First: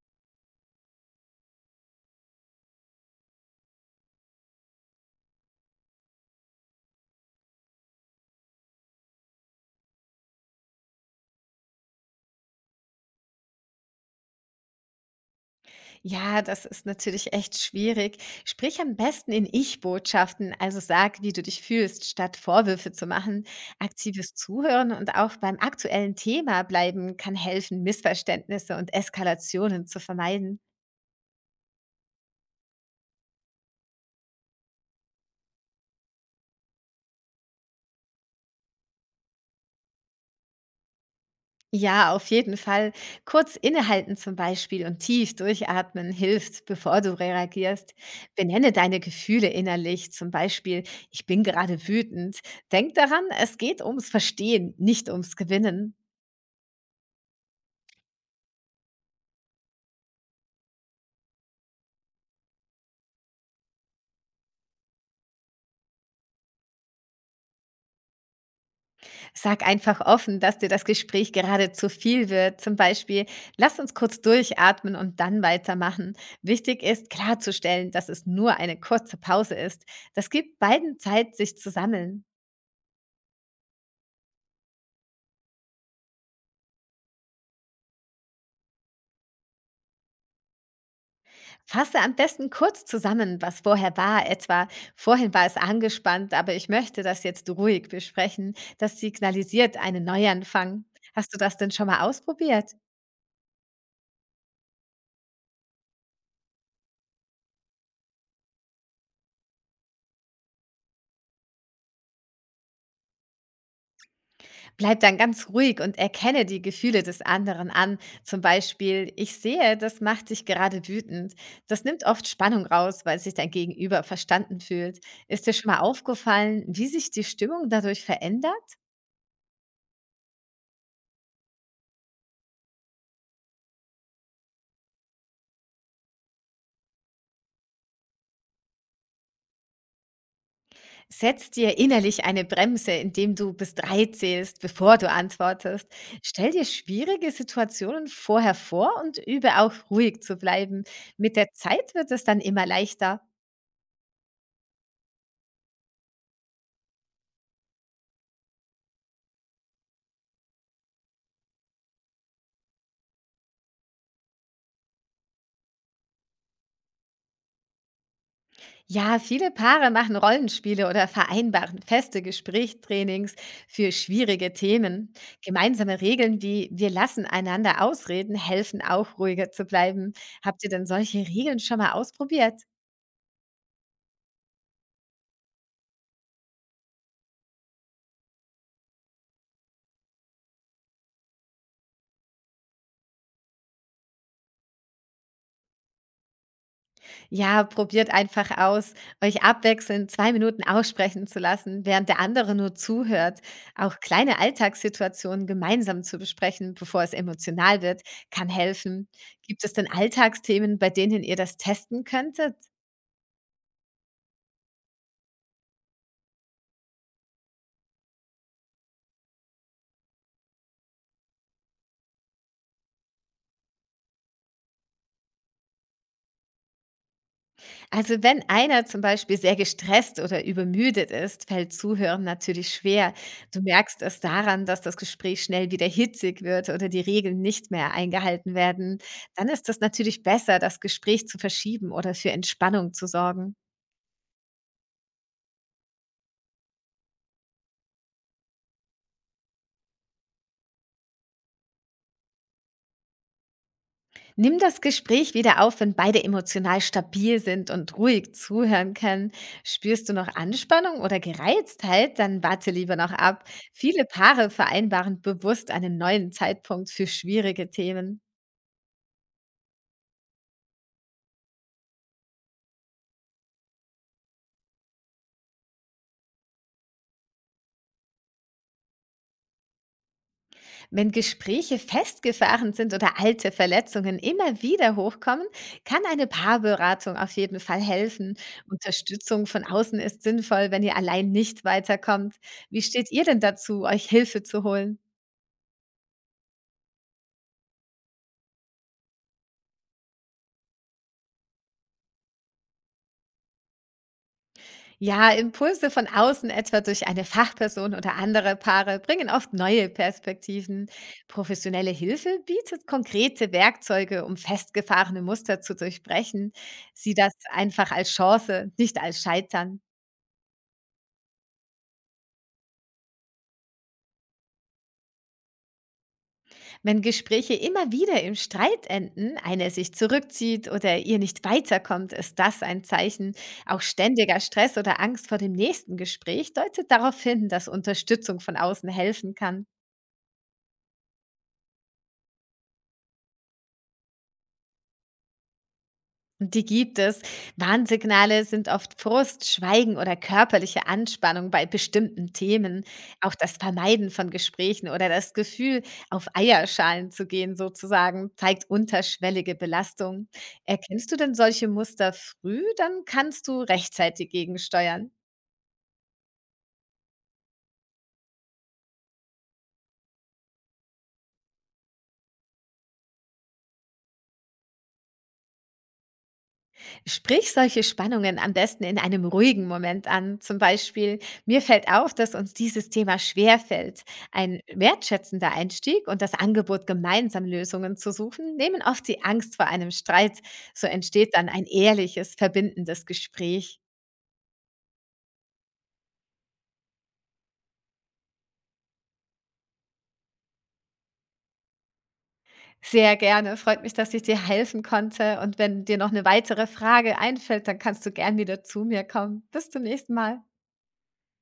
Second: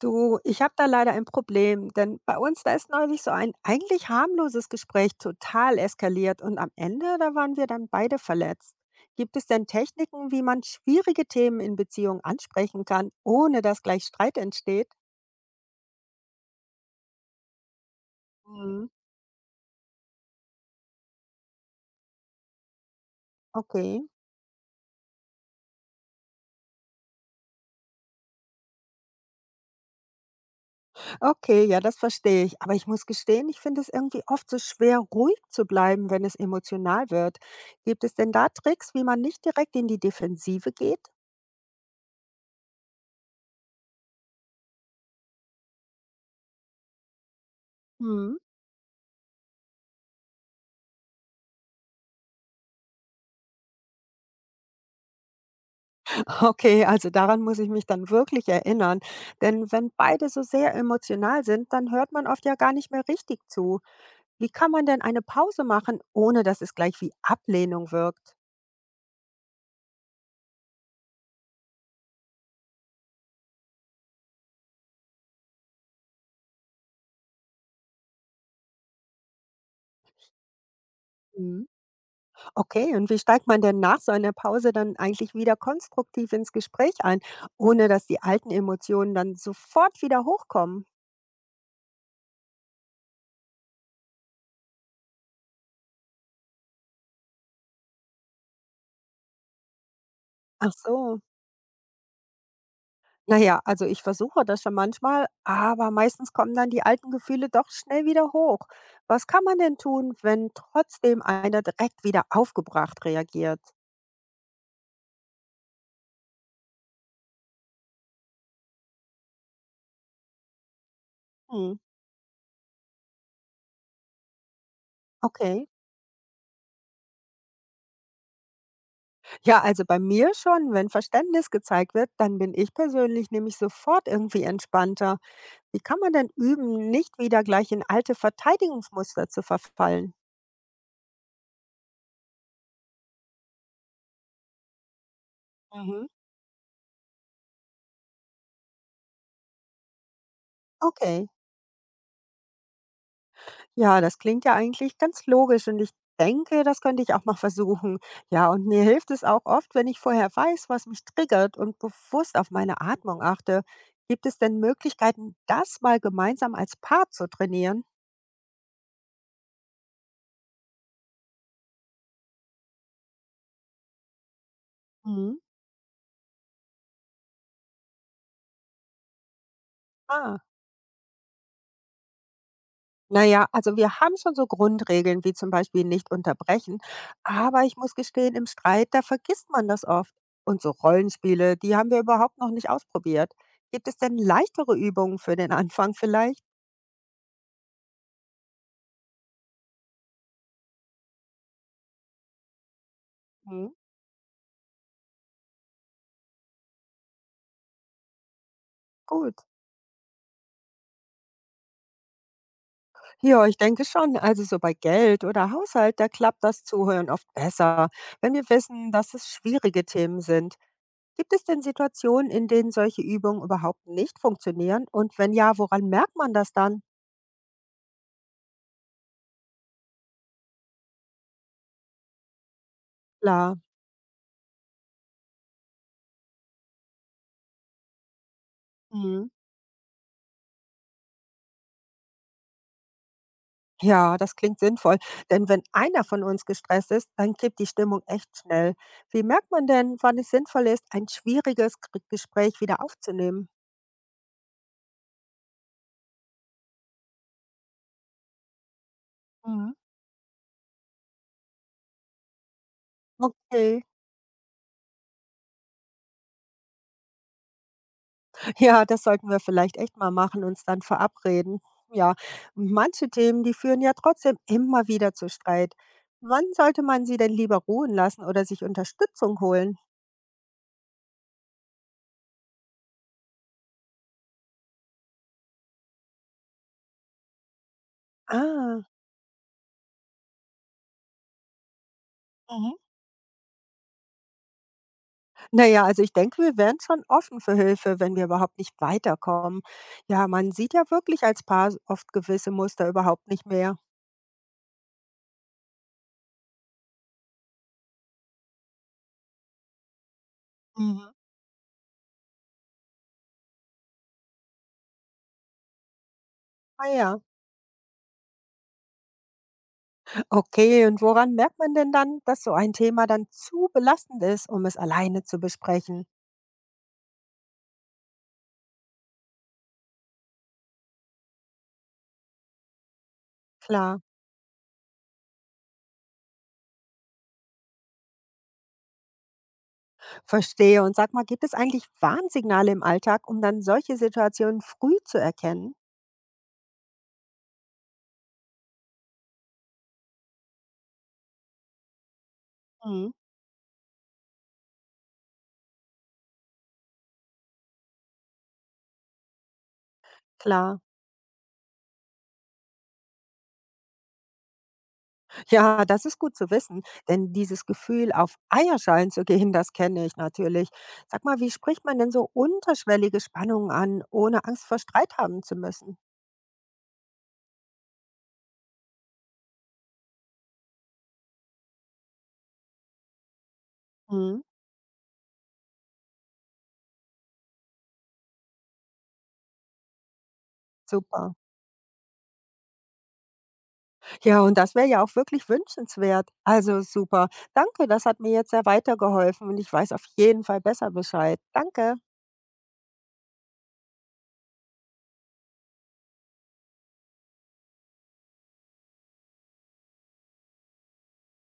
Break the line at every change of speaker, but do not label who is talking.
Du, ich habe da leider ein Problem, denn bei uns, da ist neulich so ein eigentlich harmloses Gespräch total eskaliert und am Ende, da waren wir dann beide verletzt. Gibt es denn Techniken, wie man schwierige Themen in Beziehungen ansprechen kann, ohne dass gleich Streit entsteht?
Ja, das ist natürlich echt schwierig. Sprich
Mhm.
am besten in Ich-Botschaften, also sag, wie du dich fühlst, statt Vorwürfe zu machen.
Okay,
Aktives Zuhören und auch beim aktuellen Thema bleiben kann helfen, Missverständnisse und Eskalationen zu vermeiden.
okay, ja, das verstehe ich. Aber ich muss gestehen, ich finde es irgendwie oft so schwer, ruhig zu bleiben, wenn es emotional wird. Gibt es denn da Tricks, wie man nicht direkt in die Defensive geht?
Ja, auf jeden Fall. Kurz innehalten zum Beispiel und tief durchatmen hilft, bevor du reagierst.
Hm.
Benenne deine Gefühle innerlich, zum Beispiel, ich bin gerade wütend. Denk daran, es geht ums Verstehen, nicht ums Gewinnen.
Okay, also daran muss ich mich dann wirklich erinnern. Denn wenn beide so sehr emotional sind, dann hört man oft ja gar nicht mehr richtig zu. Wie kann man denn eine Pause machen, ohne dass es gleich wie Ablehnung wirkt?
Sag einfach offen, dass dir das Gespräch gerade zu viel wird. Zum Beispiel, lass uns kurz durchatmen und dann weitermachen. Wichtig ist klarzustellen, dass es nur eine kurze Pause ist. Das gibt beiden Zeit, sich
Mhm.
zu sammeln.
Okay, und wie steigt man denn nach so einer Pause dann eigentlich wieder konstruktiv ins Gespräch ein, ohne dass die alten Emotionen dann sofort wieder hochkommen?
Fasse am besten kurz zusammen, was vorher war. Etwa, vorhin war es angespannt, aber ich möchte das jetzt ruhig besprechen. Das signalisiert einen
Ach
Neuanfang.
so.
Hast du das denn schon mal ausprobiert?
Na ja, also ich versuche das schon manchmal, aber meistens kommen dann die alten Gefühle doch schnell wieder hoch. Was kann man denn tun, wenn trotzdem einer direkt wieder aufgebracht reagiert?
Bleib dann ganz ruhig und erkenne die Gefühle des anderen an. Zum Beispiel, ich sehe, das macht dich gerade wütend.
Hm,
Das nimmt oft Spannung raus, weil sich dein Gegenüber verstanden fühlt. Ist dir
okay.
schon mal aufgefallen, wie sich die Stimmung dadurch verändert?
Ja, also bei mir schon, wenn Verständnis gezeigt wird, dann bin ich persönlich nämlich sofort irgendwie entspannter. Wie kann man denn üben, nicht wieder gleich in alte Verteidigungsmuster zu verfallen?
Setz dir innerlich eine Bremse, indem du bis drei zählst, bevor du antwortest.
Mhm.
Stell dir schwierige Situationen vorher vor und übe auch ruhig zu bleiben.
Okay.
Mit der Zeit wird es dann immer leichter.
Ja, das klingt ja eigentlich ganz logisch und ich denke, das könnte ich auch mal versuchen. Ja, und mir hilft es auch oft, wenn ich vorher weiß, was mich triggert und bewusst auf meine Atmung achte. Gibt es denn Möglichkeiten, das mal gemeinsam als Paar zu trainieren?
Ja, viele Paare machen Rollenspiele oder vereinbaren feste Gesprächstrainings für schwierige Themen.
Mhm.
Gemeinsame Regeln wie wir lassen einander ausreden helfen auch ruhiger zu bleiben.
Ah.
Habt ihr denn solche Regeln schon mal ausprobiert?
Naja, also wir haben schon so Grundregeln wie zum Beispiel nicht unterbrechen, aber ich muss gestehen, im Streit, da vergisst man das oft. Und so Rollenspiele, die haben wir überhaupt noch nicht ausprobiert. Gibt es denn leichtere Übungen für den Anfang vielleicht?
Ja, probiert einfach aus, euch abwechselnd 2 Minuten aussprechen zu lassen, während der andere nur zuhört.
Hm,
Auch kleine Alltagssituationen gemeinsam zu besprechen, bevor es emotional wird, kann helfen.
gut.
Gibt es denn Alltagsthemen, bei denen ihr das testen könntet?
Ja, ich denke schon. Also so bei Geld oder Haushalt, da klappt das Zuhören oft besser, wenn wir wissen, dass es schwierige Themen sind. Gibt es denn Situationen, in denen solche Übungen überhaupt nicht funktionieren? Und wenn ja, woran merkt man das dann?
Also wenn einer zum Beispiel sehr gestresst oder übermüdet ist, fällt Zuhören natürlich schwer.
Klar.
Du merkst es daran, dass das Gespräch schnell wieder hitzig wird oder die Regeln nicht mehr eingehalten werden.
Mhm.
Dann ist es natürlich besser, das Gespräch zu verschieben oder für Entspannung zu sorgen.
Ja, das klingt sinnvoll. Denn wenn einer von uns gestresst ist, dann kippt die Stimmung echt schnell. Wie merkt man denn, wann es sinnvoll ist, ein schwieriges Gespräch wieder aufzunehmen?
Nimm das Gespräch wieder auf, wenn beide emotional stabil sind und ruhig zuhören können.
Mhm.
Spürst du noch Anspannung oder Gereiztheit, dann warte lieber noch ab.
Okay.
Viele Paare vereinbaren bewusst einen neuen Zeitpunkt für schwierige Themen.
Ja, das sollten wir vielleicht echt mal machen, uns dann verabreden. Ja, manche Themen, die führen ja trotzdem immer wieder zu Streit. Wann sollte man sie denn lieber ruhen lassen oder sich Unterstützung holen?
Wenn Gespräche festgefahren sind oder alte Verletzungen immer wieder hochkommen, kann eine Paarberatung auf jeden Fall helfen.
Ah,
Unterstützung von außen ist sinnvoll, wenn ihr allein nicht weiterkommt.
mhm,
Wie steht ihr denn dazu, euch Hilfe zu holen?
naja, also ich denke, wir wären schon offen für Hilfe, wenn wir überhaupt nicht weiterkommen. Ja, man sieht ja wirklich als Paar oft gewisse Muster überhaupt nicht mehr.
Ja, Impulse von außen, etwa durch eine Fachperson oder andere Paare, bringen oft neue Perspektiven.
Mhm.
Professionelle Hilfe bietet konkrete Werkzeuge, um festgefahrene Muster zu durchbrechen.
Ah
Sieh
ja,
das einfach als Chance, nicht als Scheitern.
okay. Und woran merkt man denn dann, dass so ein Thema dann zu belastend ist, um es alleine zu besprechen?
Wenn Gespräche immer wieder im Streit enden, einer sich zurückzieht oder ihr nicht weiterkommt, ist das ein Zeichen. Auch
Klar.
ständiger Stress oder Angst vor dem nächsten Gespräch deutet darauf hin, dass Unterstützung von außen helfen kann.
Verstehe. Und sag mal, gibt es eigentlich Warnsignale im Alltag, um dann solche Situationen früh zu erkennen?
Und die gibt es. Warnsignale sind oft Frust, Schweigen oder körperliche Anspannung bei bestimmten Themen.
Mhm,
Auch das Vermeiden von Gesprächen oder das Gefühl, auf Eierschalen zu gehen, sozusagen, zeigt unterschwellige Belastung.
klar.
Erkennst du denn solche Muster früh, dann kannst du rechtzeitig gegensteuern.
Ja, das ist gut zu wissen, denn dieses Gefühl, auf Eierschalen zu gehen, das kenne ich natürlich. Sag mal, wie spricht man denn so unterschwellige Spannungen an, ohne Angst vor Streit haben zu müssen?
Sprich solche Spannungen am besten in einem ruhigen Moment an. Zum Beispiel, mir fällt auf, dass uns dieses Thema schwerfällt.
Mhm.
Ein wertschätzender Einstieg und das Angebot, gemeinsam Lösungen zu suchen, nehmen oft die Angst vor einem Streit. So entsteht
Super.
dann ein ehrliches, verbindendes Gespräch.
Ja, und das wäre ja auch wirklich wünschenswert. Also super. Danke, das hat mir jetzt sehr weitergeholfen und ich weiß auf jeden Fall besser Bescheid. Danke.
Sehr gerne. Freut mich, dass ich dir helfen konnte. Und wenn dir noch eine weitere Frage einfällt, dann kannst du gern wieder zu mir kommen. Bis zum nächsten Mal.